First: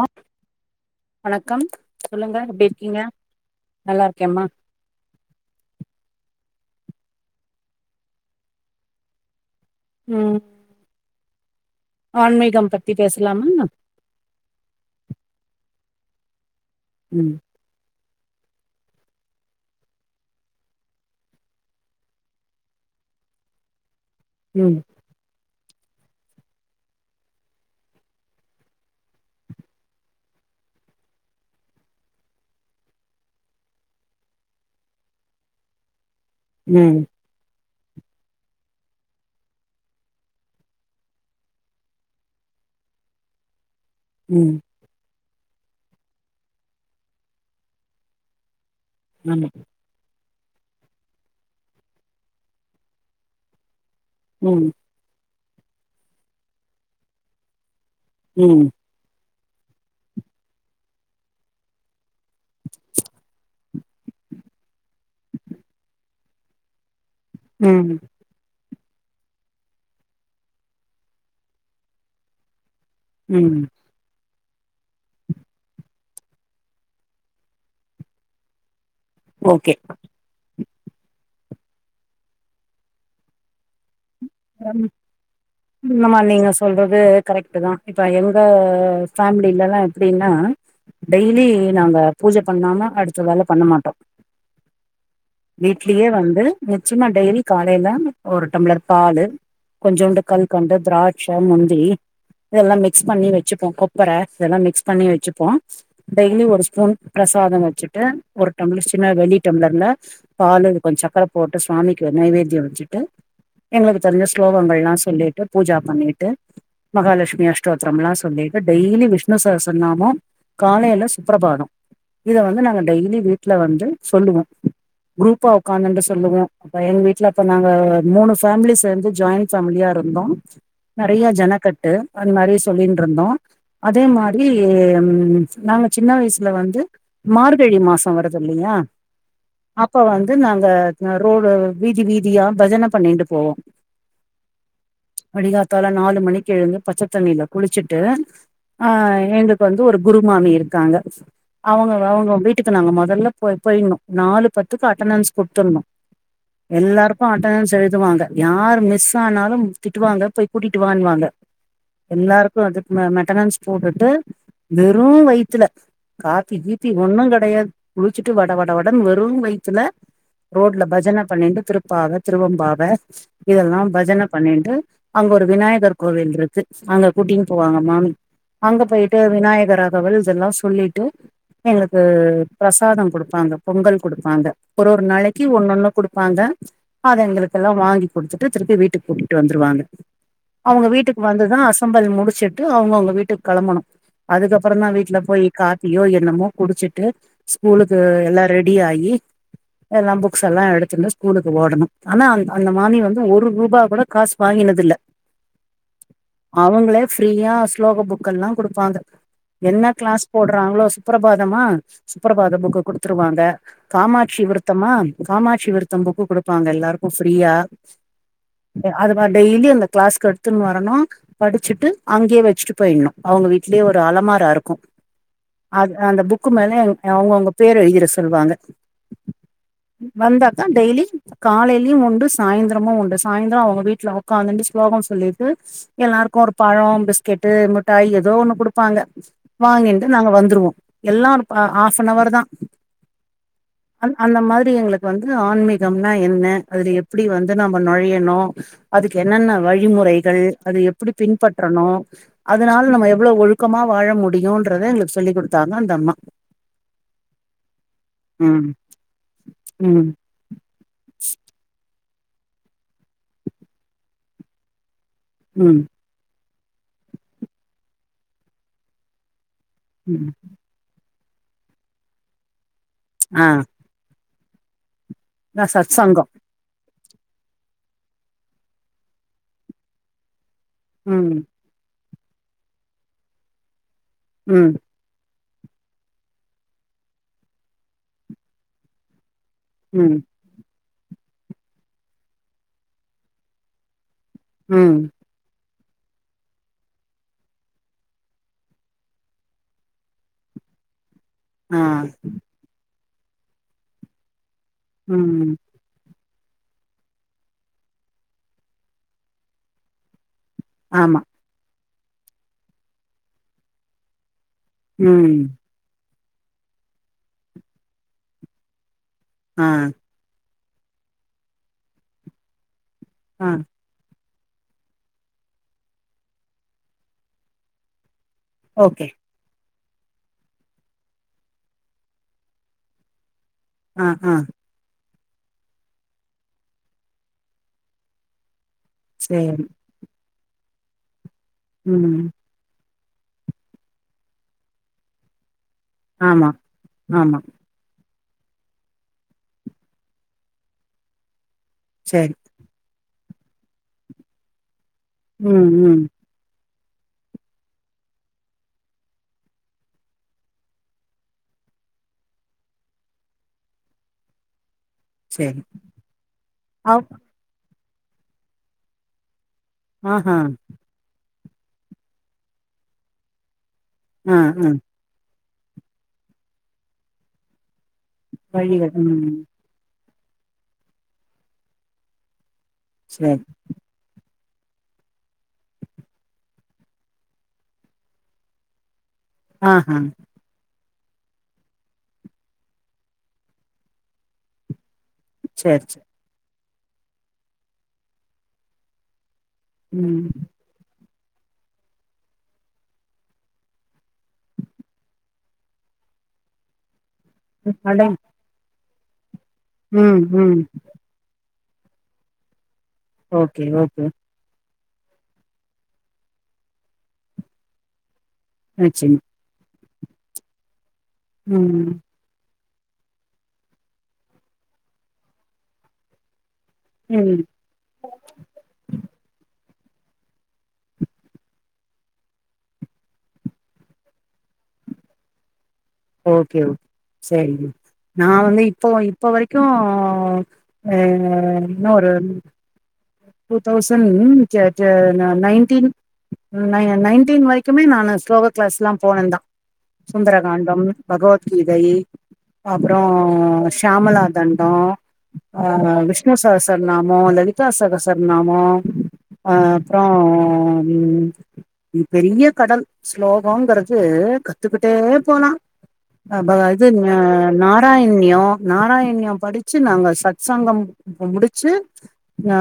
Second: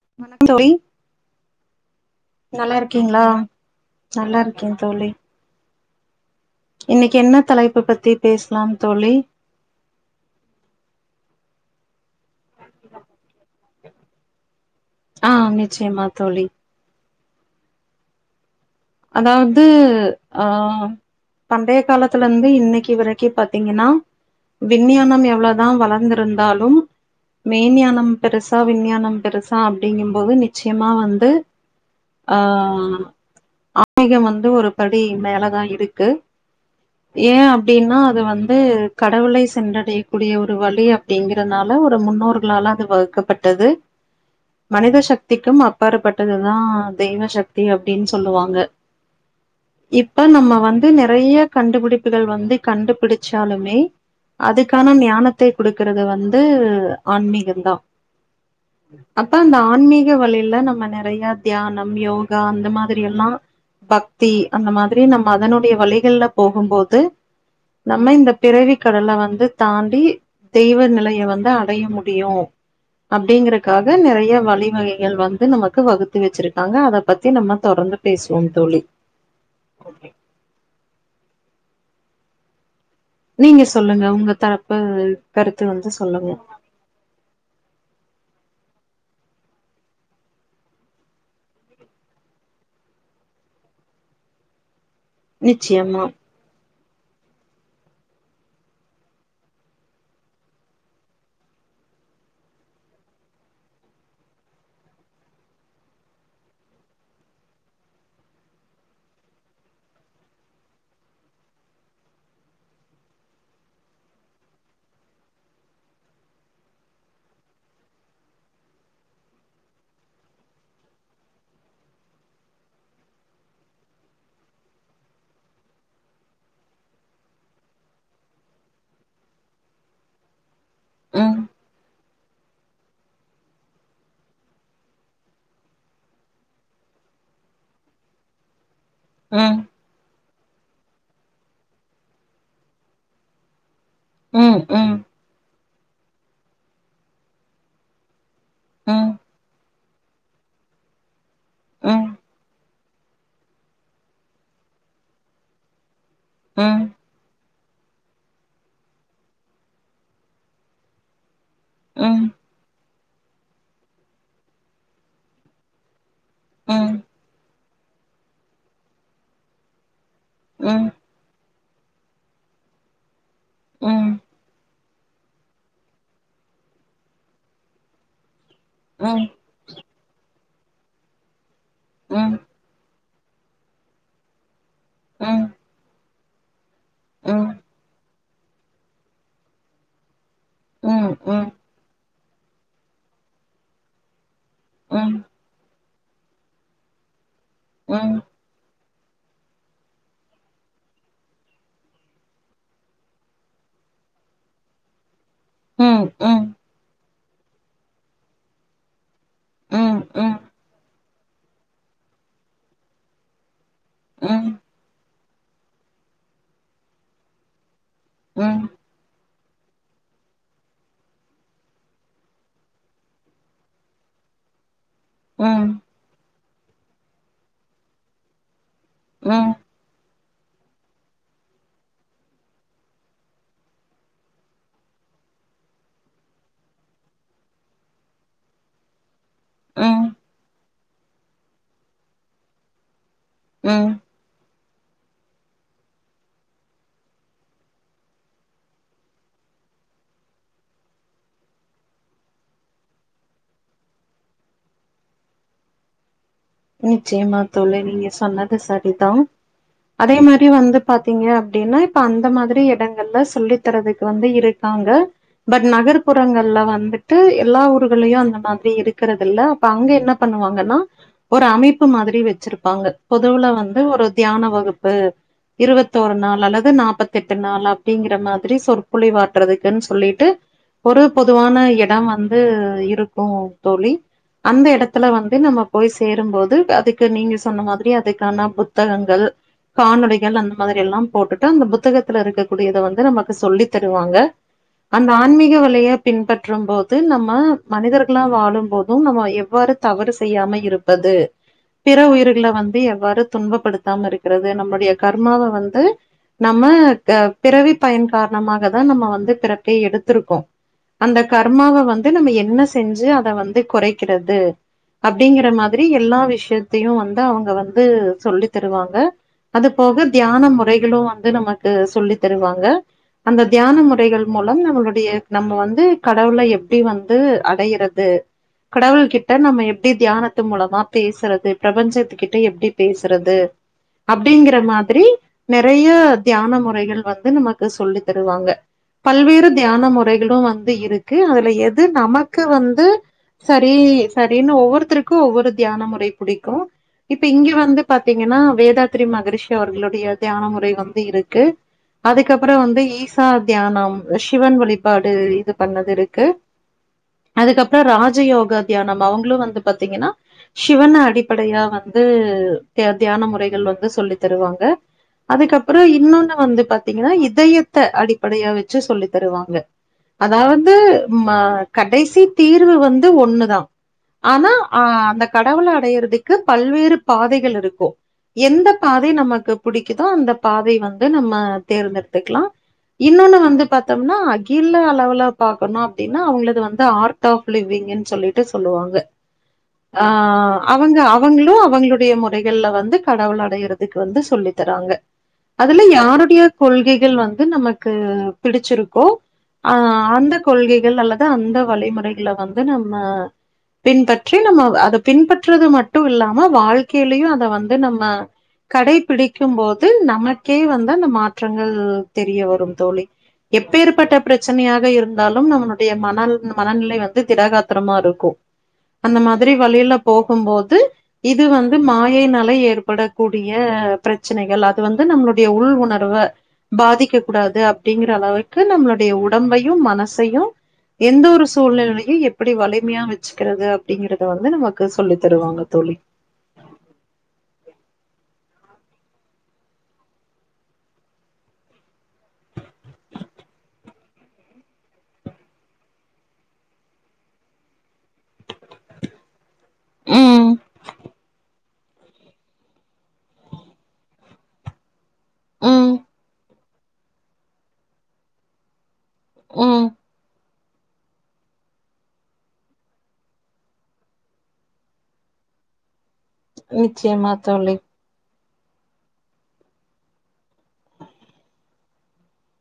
ஆ வணக்கம் தோழி வணக்கம் சொல்லுங்க எப்டி நல்லா இருக்கீங்க இருக்கீங்களா நல்லா இருக்கே தோழி இன்னிக்கு என்ன தலைப்பு பத்தி பேசலா தோழி ம் ஆன்மீகம் பத்தி பேசலாமா ச்சயமா தோழி ம் அதாவது அ பண்டைய காலத்துலந்து இன்னிக்கு வரைக்கோ பாத்தீங்கன்னா ம் விண்ஞானம் எவ்ளோ நா வளந்திருந்தாலும் மெய் ஞானம் பெருசா விண்ஞானம் பெருசா அப்டீங்கும்போது நிச்சயமா வந்து அ ஆன்மீகம் வந்து ஒரு படி மேலதா இருக்கு ம் ஏ அப் டீனா அது வந்து கடவுளை சென்றடையக்கூடிய ஒரு வழி அப்டீங்கறனால ஒரு முன்னோர்களால அது வகுக்கப்பட்டது ம் மனித சக் திக்கும் அப்பாற்பட்டதுதா தெய்வ சக்தி அப்டீனு சொல்லுவாங் க ஆமா ப நம்ம வந்து நறைய கண்டுபிடிப்புகள் வந்து கண்டுபிடிச்சாலுமே ம் அதுக்கான ஞானத் த்த குடுக்கறது வந்து ஆன்மீகோந்தா ம் அப்ப அந்த ஆன்மீக வழியில நம்ம நறைய தியானம் யோகா அந்த மாதிரி எல்லா பக்தி அந்த மாதிரி நம்ம அதனுடைய வழிகள்ல போகும்போது ம் நம்ம இந்த பிறவி கடல வந்து தாண்டி தெய்வ நிலைய வந்து அடைய முடியோ ம் அப்டீங்கறக்காக நறைய வ வழிமுறைகள் வந்து நமக்கு வகுத்து வச்சிருக்காங்க அத பத்தி நம்ம தொடர்ந்து பேசுவோம் தோழி ஓகே நீங்க சொல்லுங்க உங்க தரப்பு கருத்து வந்து [unintelligible] ஆமா சொல்லுங்க நீங்க சொல்றது கரெக்ட் தான் இப்ப எங்க அ ஃபேமிலில யெல்லாம் எப்படின்னா டெய்லி நாங்க பூஜை பண்ணாம அடுத்த வேல பண்ண மாட்டோம் நிச்சயமா வீட்லயே வந்து நிச்சியமா டெய்லி காலையில ஒரு டம்ளர் பாலு கொஞ்சோண்டு கல்கண்டு திராட்சை முந்திரி இதெல்லாம் மிக்ஸ் பண்ணி வச்சுப்போம் கொப்பர இதெல்லாம் மிக்ஸ் பண்ணி வச்சுப்போம் டெய்லி ஒரு ஸ்பூன் பிரசாதம் வச்சுட்டு ஒரு டம்ளர் சின்ன வெள்ளி டம்ளர்ல பாலு இது கொஞ்சம் சக்கர போட்டு சுவாமிக்கு நெய்வேத்தியம் வச்சுட்டு எங்களுக்கு தெரிஞ்ச ஸ்லோகங்கள் எல்லாம் சொல்லிட்டு பூஜா பண்ணிட்டு மகாலட்சுமி அஷ்டோத்தரம் எல்லாம் சொல்லிட்டு டெய்லி விஷ்ணு சகஸ்ரநாமம் காலையில சுப்பரபாதம் இத வந்து நாங்க டெய்லி வீட்ல வந்து சொல்லுவோம் குரூப்பா உட்காந்துட்டு சொல்லுவோம் இப்ப எங்க வீட்ல அப்ப நாங்க மூணு ஃபேமிலி சேர்ந்து ஜாயின் ஃபேமிலியா இருந்தோம் நெறையா ம் ஜனக்கட்டு அது மாதிரி சொல்லின் இருந்தோம் அதே மாரி ம் நாங்க சின்ன வயசுல வந்து மார்கழி மாசம் வருது இல்லையா ம் அப்ப வந் து நாங்க ரோ ரோ வீதி வீதியா பஜன பண்ணின்டுப் போவோ ம் ம் தால நாலு மணிக்கு எழுந்து பச்ச தண்ணில குளிச்சுட்டு ஆ ம் எங்க வந்து ஒரு குரு மாமி இருக்காங்க அவங்க ம் அவங்க வீட்டுக்கு நாங்க மொதல்ல போய் போயுன்னும் நாலு பத்துக்கு அட்டணன்ஸ் குடுத்துட்ணும் ம் ம் எல்லாருக்கு அட் அட்டணன்ஸ் எழுதுவாங்க யாரு மிஸ் ஆனாலும் திட்டுவாங்க போய் கூட்டிட்டுவான்னு வாங்க எல்லாருக்கும் அது ம மட்டனன்ஸ் போட்டுட்டு வெறும் வயித்துல காபி ம் கீபி ம் ஒண்ணும் கிடையா குளிச்சுட்டு வட வட வடன்னு வெறும் வயித்துல ரோட்ல ம் பஜன பண்ணின்ட்டு திருப்பாவ திருவெம்பாவ இதெல்லாம் ம் பஜன பண்ணின்ட்டு அங்க ஒரு விநாயகர் கோவில் இருக்கு அங்க கூட்டின்னு போவாங்க மாமி அங்க போயிட்டு விநாயகர் அகவல் இதெல்லாம் சொ சொல்லிட்டு எங்களுக்கு ம் ம் ம் பிரசாதம் கொடுப் ப்பாந்த பொங்கல் குடுப்பாங்க ஒரு ஒரு நாளக்கி ஒன்னொன்னு குடுப் பாந்த ச்ச அத ம் ம் எங்குளுக்கெல்லா வாங்கி குடுத்துட்டு திருப்பி வீட்டுக் கூட்டிட்டு வந்துருவாங்க அவுங்க ம் வீட்டுக் வந்துதா அசம்பல் மு சிட்டு அவுங்கவுங்க வீட்டுக் கெளம்பணு அதுக்கப்பறந்தா ம் ம் வீட்ல போயி கா ய்யோ என்னமோ குடிச்சிட்டு ஸ்கூலுக்கு எல்லா ரெட் டியாயி எல்லா புக்ஸ் எல்லா எடுத்துண்டு ஸ்கூலுக்கு ஓடணு ஆனா அந் அந்த மானி வந்து ஒரு ரூபா கூட காசு வாங்கினது இல்ல ம் ம் ஃப்ரீயா ஸ்லோக புக்கெல்லா குடுப்பாங்க என்ன ம் ம் கிளாஸ் போட்டுறாங்களோ சுப்பரபாதமா சுப்பரபாத புக்கு குடுத்துருவாங்க காமாட்சி விருத்தமா காமாட்சி விருத்தம் புக்கு குடுப்பாங்க எல்லாருக்கு ஃப்ரீயா ம் வா டெய்லி அந்த கிளாஸ்கு எடுத்துன் வரணு படிச்சுட்டு அங்கயே வச்சிட்டு போயிணு அவுங்க வீட்லயே ஒரு அலமார அருக்கோ அது அந்த புக் க்கும் மேல பேர எழுதிற சொல்லுவாங்கப்ரெண்ட் ம்ஸ வந்தாத்தா டெயிலி காலைலியு உண்டு சாயிந்திரமு உண்டு சாய்ந்தரோ அவுங்க வீட்ல ஒக்காந்துண்டு ஸ்லோகொ சொல்லிட்டு எல்லாருக்கு ஒரு பழ பிஸ்கெட்டு முட்டாய் ஏதோ ஒண்ணு கொடுப்பாங்க வாங்கின்டு ம் நாங்க வந்துருவோ எல்லா நுப் ஆ ஹாஃப் ஆன் ஹோர்தா ம் அந் அந்த மாதிரி பே எங்குளுக்கு வந்து ஆன்மீகம்னா என்ன அது எப் எப்டி வந்து நம்ம நொழையணு அதுக்கு என்னென்ன வழிமுறைகள் அது எப்புடி பின்பற்றணு அதனால நம்ம எவ்ளோ ஒழுக்கமா வாழ முடியுன்றத எங்குளுக்கு சொல்லிக் குடுத்தாங்க அந்த அம்மா நிச்சயமா தோழி நீங்க சொன்னது ம் செரிதா ம் அதே மாரி வந்து பாத்தீங்க அப்டினா ப அந்த மாதிரி எடங்கள்ல சொல்லி தரதுக்கு வந்து இருக்காங்க பட் ம் நகர்ப்புறங்கள் ல்லா வந்துட்டு எல்லா ஊர்கள்ளயு அந்த மாதிரி இருக்கறதில்ல ப அங்க என்ன ம் பண்ணுவாங்கனா ஒரு அமைப்பு மாதிரி வெச்சிருப்பாங்க ஆ பொதுவுல வந்து ஒரு தியான வகுப்பு அதா இருவத்தோரு சத்சங்கம் நாள் அல்லது நாப்பத் திட்டநாள் அப்டிங்கிற மாதிரி சொற்பொலிவாத்துறதுக்குன் சொல்லிட்டு ஒரு ம் பொதுவான எடம் வந் அது இருக்கு தோழி அந்த ம் எடத்துல வந் து நம்ம போய்ஸ் சேரும்போது அதுக்கு நீங்க சொன்ன மாதிரி அதுக்கான புத்தகங்கள் ம் காணொளிகள் அந்த மாதிரி எல்லாம் போட்டுட்டு அந்த புத்தகத்துல இருக்கக்கூடியத வந்து நமக்கு சொல்லி தருவாங்க ம் அந்த ஆன்மீக வலைய பின்பற்றும் போது நம்ம மனிதர்களா வாழும் போது நம்ம எவ்வாறு தவறு செய்யாம இருப் பது ஆ பிற உயிர்கள வந்து எவ்வாறு துன்பப்படுத்தாம இருக்கற து நம்மளுடைய கர்மாவ ம் வந்து நம்ம பிறவி பயன் காரணமாக தா நம்ம வந்து பிறப்பே எடுத்துருக்கோ அந்த ஆமா கர்மாவ வந் து நம்ம என்ன செஞ்சு அத வந்து குறைக்கிறது ம் அப்டிங்கற மாத் எல்லா விஷயத்தையு வந்து அவங்க வந்து சொல்லி தருவாங்க அது ஆ போக தியான முறை ளு வந்து நமக்கு சொல்லி தருவாங்க அந்த ஆ தியான முறைகள் மூலம் நம்மளுடைய நம்ம வந்து கடவுல எப்படி வந்து அடையறது ஓகே கடவுள் கிட்ட நம்ம எப் டி தியான த்து மூலமா பேசுறது பிரபஞ்சத்துக்கிட்ட எப்படி பேசுறது ஆ ஆ அப்டிங்கற மாதிரி நெறைய தியான முறைகள் வந்து நமக்கு சொல்லி தருவாங்க பல்வேறு சேரி தியான முறைகளு வ ந்து இருக்கு அவர் எது ம் நமக்கு வந்து சரி சரினு ஒவ்வொருத்தருக் கு ஒவ்வொரு தியான முறை ஆமா புடிக்கு இப்ப ஆமா இங்க வந்து பா பாத்தீங்கன்னா வேதாத்திரி மகரிஷி அவர்களுடைய தியான முறை வந்து இருக்கு சரி அதுக்கப்பறோ வந்து ஈஸ் ஈஸா தியானம் சிவன் வலிப் பாடு இது ம் பண்ணது ம் இருக்கு அதுக்கப்பறோ ராஜயோகா தியானம் அவங்களு வந்து பாத்தீங்கன்னா சிவன அடிப்படையா வந்து திய தியான முறைகள் வந்து சொல்லி தருவாங்க சரி அதுக்கப்பறோ இன்னொன்னு வந்து அவ் பாத்தீங்கன்னா இதய த்த அடிப்படையா வச்சி சொல்லி தருவாங்க ஆஹா அதாவது ம கடைசி தீர்வு வந்து ஒண்ணுதா ஆனா ஆ அந்த கடவுள அடையறதுக்கு பல்வேறு பாதைகள் இருக்கு எந்த வழிகள் பாதை ம் நமக்கு புடிக் தோ அந்த பாதை வந்து நம்ம தேர்ந்தெடுத்துக்லா இன்னொன்னு சரி வந்து பாத்தோம்னா கீல்ல அளவுல பாக்கணு அப்டின்னா அவங்களது வந்து ஆர்ட் ஆஃப் லிவிங்ன்னு சொல்லிட்டு சொல்லுவாங்க ஆஹா ஆ அக் அவங்க அவங்களு அவங்களுடைய முறைகள்ல வந்து கடவுள் அடையறதுக்கு வந்து சொல்லி தராங்க அதெல்லா சரி சரி யாருடைய கொள்கைகள் வந்து நமக்கு பிடிச்சிருக்கோ ஆ அந்த ம் கொள்கைகள் அல்ல அந்த வழிமுறைகள வந்து நம்ம பின்பற்றி நம்ம அதை பின்பற்றது மட்டு இல்லாம வாழ்க் கைலயு அத வந்து நம்ம அடங் கடைபிடி க்கும் போது ம் நமக்கே ம் வந்து அந்த மாற் றங்கள் தெரிய வரும் தோழி ஓகே ஓகே எப்பேற்பட்ட பிரச்சனையா க இருந்தாலும் நம்மனுடைய மனல் மனநிலை வந்து திடகாத்திரமாருக்கும் அந்த நிச்சயமா மாதிரி வழியில போகும்போது இது வந்து ம் மாயை நலை ஏற் படக்கூடிய பிரச்சனைகள் அது வந்து நம்மளுடைய உள் உணர்வ பாதிக்க ம் கூடாது அப்படிங்கிற அளவுக்கு நம்மளுடைய உடம்பை யு மனசையு எந்த ஒரு சூழ்நிலைலயு எப்படி வலிமையா வச் வச்சுக்கிறது அப்படிங்கறத வந்து நமக்கு சொல்லி தருவாங்க தோழி ஓகே ஓகே சரிங்க நா வந்து இப்போ இப்போ வரக்கு ஓ அ இன்னு ஒரு டூ தௌசண்ட் ட டா நைன்டீன் நய நயன்டீன் வரக்குமே நானு ஸ்லோகா கிளாஸ்லா போனந்தா ம் சுந்தரகாண்டம் பகவத் கீதை அப்றோ சியாமலா தண்டோ ஆ ம் விஷ்ணு சரஸர்நாமோ லலிதா சரஸ் சர் நாமோ அ ம் அப்றோ ம் நீ பெரிய கடல் ஸ்லோகங்கறது கத்துக்கிட்டே போலா அ ப இது ஞ நிச்சயமா தோழி நாராயண்யோ நாராயணியம் படிச்சு நாங்க சக்சங்கம் முடிச்சு அ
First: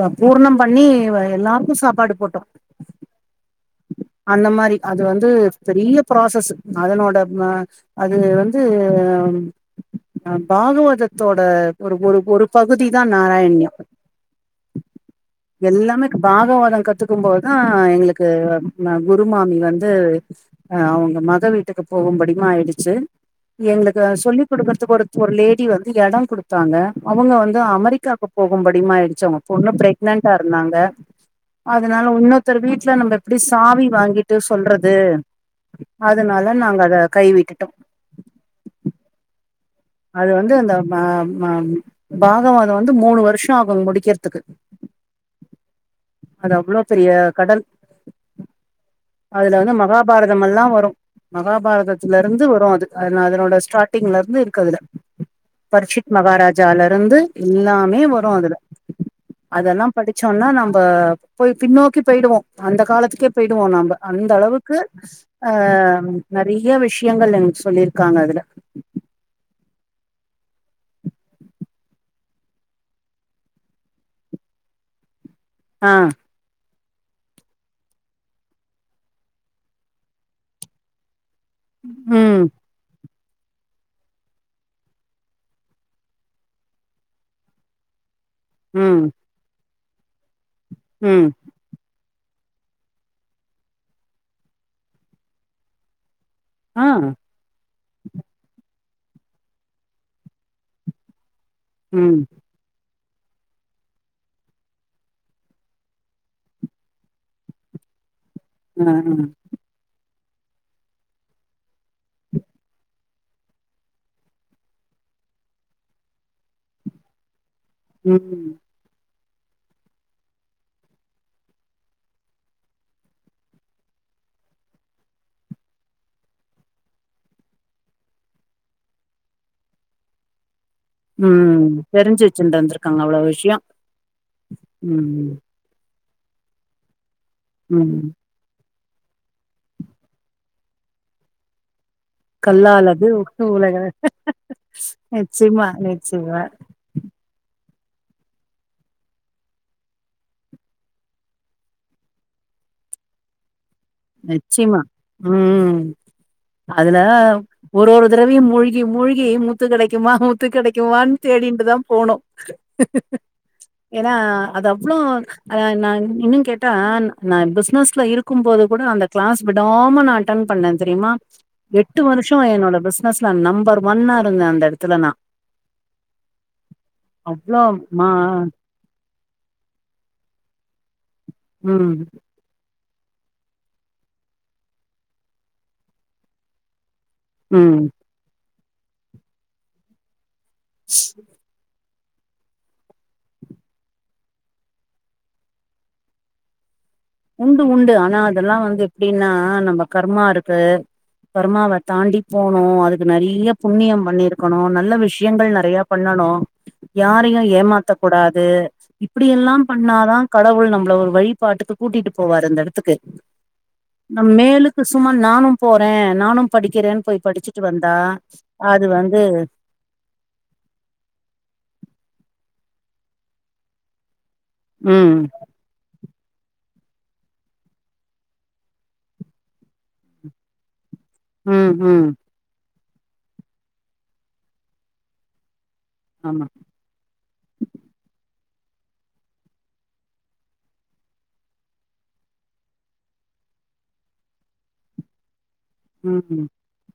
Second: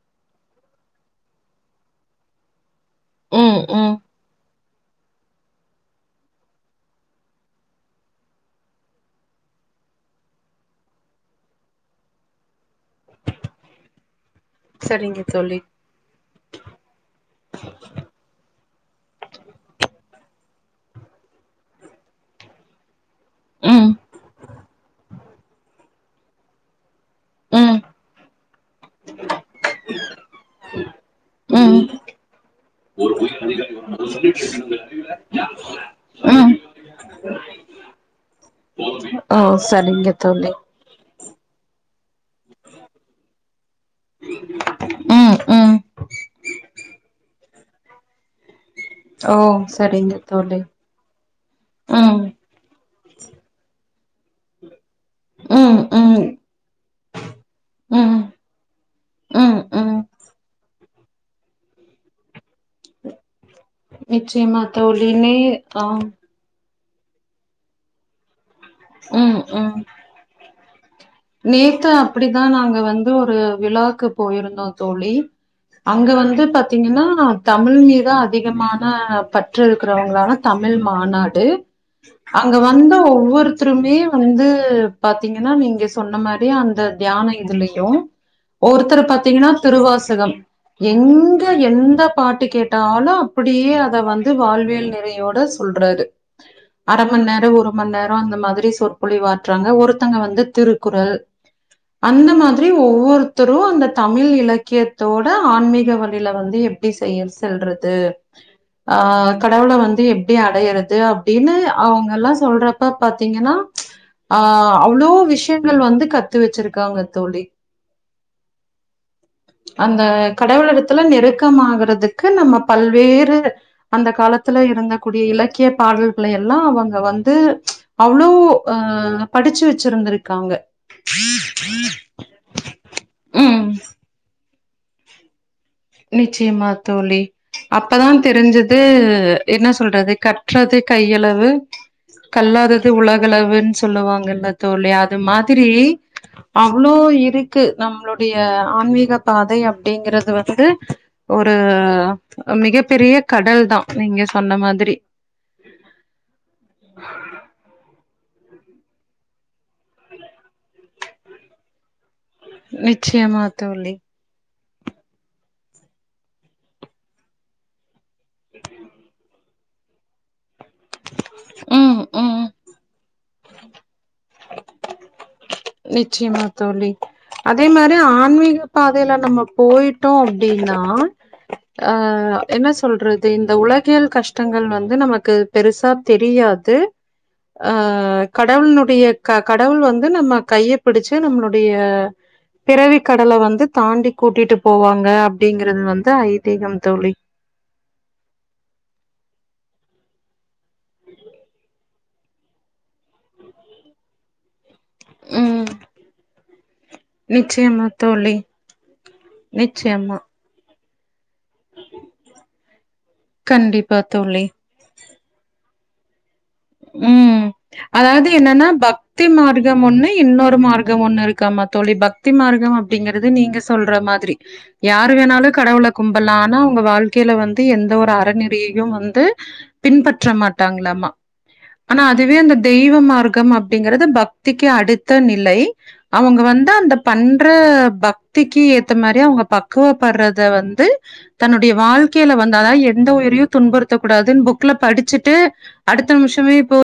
ஆ பூர்ணம் பண்ணி எல்லாருக்கு சாப்பாடு போட்டோ உம் உம் ந்த மாரி அது வந்து பெரிய ப்ராசஸு அதனோட ம் அ அது வந்து அ பாகவாதத்தோட ஒரு ஒரு ஒரு பகுதி தா நாராயண் சரிங்க தோழி எல்லாமே பாகவாதோ கத்துக்கும்போதுதா எங்குளுக்கு ம குரு மாமி வந்து அ அவுங்க மக வீட்டுக்கு போகும்படிமா ஆயிடுச்சு ம் எங்ளுக்கு அத சொல்லி குடுக்கறதுக்கு ஒருத் ஒரு லேடி வ கே இடம் குடுத்தாங்க அவுங்க வந்து ம் அமெரிக்காக்கு ம்படிமாயிடுச்சு அவுங்க பொண்ணு பிரெக்னன்டா இருந்தாங்க ம் அதனால இன்நொர்தர் வீட்டுல நம்ம எப்டி சாவி வாங்கிட்டு சொல்றது அதனால ம் நாங்க அத கைவிட்டுட்டோ ஓ சரிங்க அது தோழி வந்து அந்த மாம் ஹம் பாகவாதொ வந்து மூணு வர்ஷோ ஆகு முடிக்கறதுக்கு ம் ம் அது அவ்ளோ பெரிய கடல் ஓ அதுல வந்து சரிங்க தோழி மகாபாரதம்லா வரு மகாபாரதத்துலட்சி ம் இருந்து வரு அது ஆனா அதனோட ஸ்டாட்டிங்ல இருந்து இரு கதுல ம் பர்ஷித் ம் மகாராஜால இருந்து எல்லாமே ம் வரு அதுல ம் அதெல்லாம் ம் படிச்சோன்னா நம்ப போய் பின்னோக்கி போயிடுவோ அந்த காலத்துக்கே போயிடுவோ நம்ப அந்த நிச்சயமா அளவுக்கு தோழி நே ஆ நறைய விஷ் டியங்கள் எனக் சொல்லிருக்காங்க அதுல ம் ம் நேத்து அப்டிதா நாங்க வந்து ஒரு விழாக்கு போயிருந்தோ தோழி ஆ அங்க வந்து பத் த்தீங்கன்னா தமிழ் மீது அதிகமான பற்றிருக்கிறவங்களால தமிழ் மாநா டு ம் அங்க வந்து ஒ ஒருத்ருமே வந்து பாத்தீங்கன்னா நீங்க சொன்ன மாரியே அந்த தியான இதுலியு ஒவ்வொத்தர ம் பாத்தீங்கனா துருவாசகம் ம் எங்க எந்த பாட்டு கேட்டாலு அப்டியே அத வந்து வாழ்வியல் நிறையோட சொல்றாரு ஆ அர மண் நேரம் ஒரு மண் நேரம் அந்த மாதிரி சொ புளி வாற்றாங்க ஒருத்தங்க வந்து திரு குரல் ம் அந்த மாதிரி ஒவ்வொரு தரு அந்த தமிழ் இலக்கியத்தோட ஆன்மீக வழியில வந்து எப்படி செய் செல்றது ஆ கடவுள வந்து எப் அப்டி அடையறது அப்டின்னு அவங்கல்லா சொல்றப்ப பாத்தீங்கன்னா ஆ அவ்ளோ விஷ் விஷயங்கள் வந்து கத்து வச்சிருக்காங்க தோழி ம் அந்த கடவுள் இடத்துல நெருக்கமாகுறதுக்கு நம்ம பல்வேறு அந்த காலத்துல இருந்தக்கூடிய இலக்கிய பாடல்களை எல்லா அவங்க வந்து அவ்வளவு ஆ படிச்சு வச்சிருந்திருக் க்காங்க ம் தெரிஞ்சு வச்சுண்டுருந்திருக்காங்க அவ்ளோ விஷய ம் ம் நிச்சயமா தோழி ம் அப்பதா தெரிஞ்ச து என்ன சொல்றது கட்டுறது கையளவு கல்லாதது கல்லாலது உட்டு உலகளவுன்னு உலக சொல்லுவாங்கல்ல தோழி அது நிச்சயமா மாதிரி நிச்சயமா அவ்ளோ இருக் க்கு நம்மளுடைய ஆன்மீக பாதை அப்டிங்கறது வந்து ஒரு மிக பெரிய கடல் தா நீங்க சொன்ன நிச்சயமா மாதிரி ம் அதுல ஒரு ஒருத் டவ மூழ்கி மூழ்கி முத்து கெடைக்குமா முத்து கெடைக்குமான்னு தேடிண்டுதா போணோ நிச்சயமா தோழி அது அவ்வளோ அ நா இன்னு கேட்டா நா பிஸ்னஸ்ல இருக்கும் போது கூட அந்த கிளாஸ் விடாம நா அடென் பண்ண தெரியுமா எட்டு ம் வருஷ ம் என்னோட பிசினஸ் நம்பர் ஒன்னா இருந்த அந்த இடத்துல நா நிச்சயமா தோழி அவ்ளோ அதே மாரி மா ஆன்மீக பாதையில நம்ம போயிட்டோ அப்டின்னா ஆ ம் அ என்னாஷ் சொல்றது இந்த உலகல் கஷ்டங்கள் வந்து நமக்கு பெருசா தெரியாது அ ம் கட் கடவுளனுடைய க கடவுள் வந்து நம்ம கையைப்பிடிச்சி நம்மளுடைய பிறவி கடல வந்து தாண்டி கூட்டிட்டு போவாங்க அப்டிங்கறது வந்து ஐதீகம் தோழி உண்டு உண்டு ஆனா அதெல்லா வந்து எப்டின்னா அ நம்ம கர்மாருக்கு கர்மாவ தாண்டி போனோ அதுக்கு நெறிய புண்ணியம் பண்ணிருக்கணு நல்ல விஷயங்கள் ம் நெறைய பண்ணணு யாரையு நிச்சயமா ஏமாத்தக்க தோழி கூடாது இப்டி எல்லா பண்ணாதா நிச்சயமா கடவுள் நம் கு ஒரு வழிபாட்டுக்கு கூட்டிட்டு போவாரு அந்த எடத்துக்கு கண்டிப்பா நம் தோழி மேலுக்கு சும்மா நானு போற நானும் படிக்கிறேன்னு போய் ம் படிச்சுட்டு வந்தா அதாவது என்னன்னா அது வந்து பக்தி மார்க்கம் ஒன்னு இன்னொரு மார்க்கம் ஒன்னுருக்காமா தோழி பக்தி மார் கம் அப்டிங்கறது நீங்க சொல்ற மாதிரி யாரு ம் வேணாலு கடவுளக் கும்பல்லா ஆனா அவுங்க வாழ்க்கையில வந்து எந்த ஒரு அறநெறியையு வந்து பின்பற்ற மாட்டாங்களாமா ம் ம் ஆனா, அதுவே அந்த தெய்வ மார்க்கம் அப்டிங்கிறது பக்திக்கு அடுத்த நிலை அவங்க ஆமா வந்து அந்த பண்ற பக் த்திக்கு ஏத்த மாரி அவுங்க பக்குவப்படுறத வந்து தன்னுடைய வாழ்க்கையில வந்து அதாது எந்த உயிரியு துன்புறுத்த கூடாதுன் புக்ல படிச்சிட்டு அடுத்த ம் நிமிஷமே இப்போ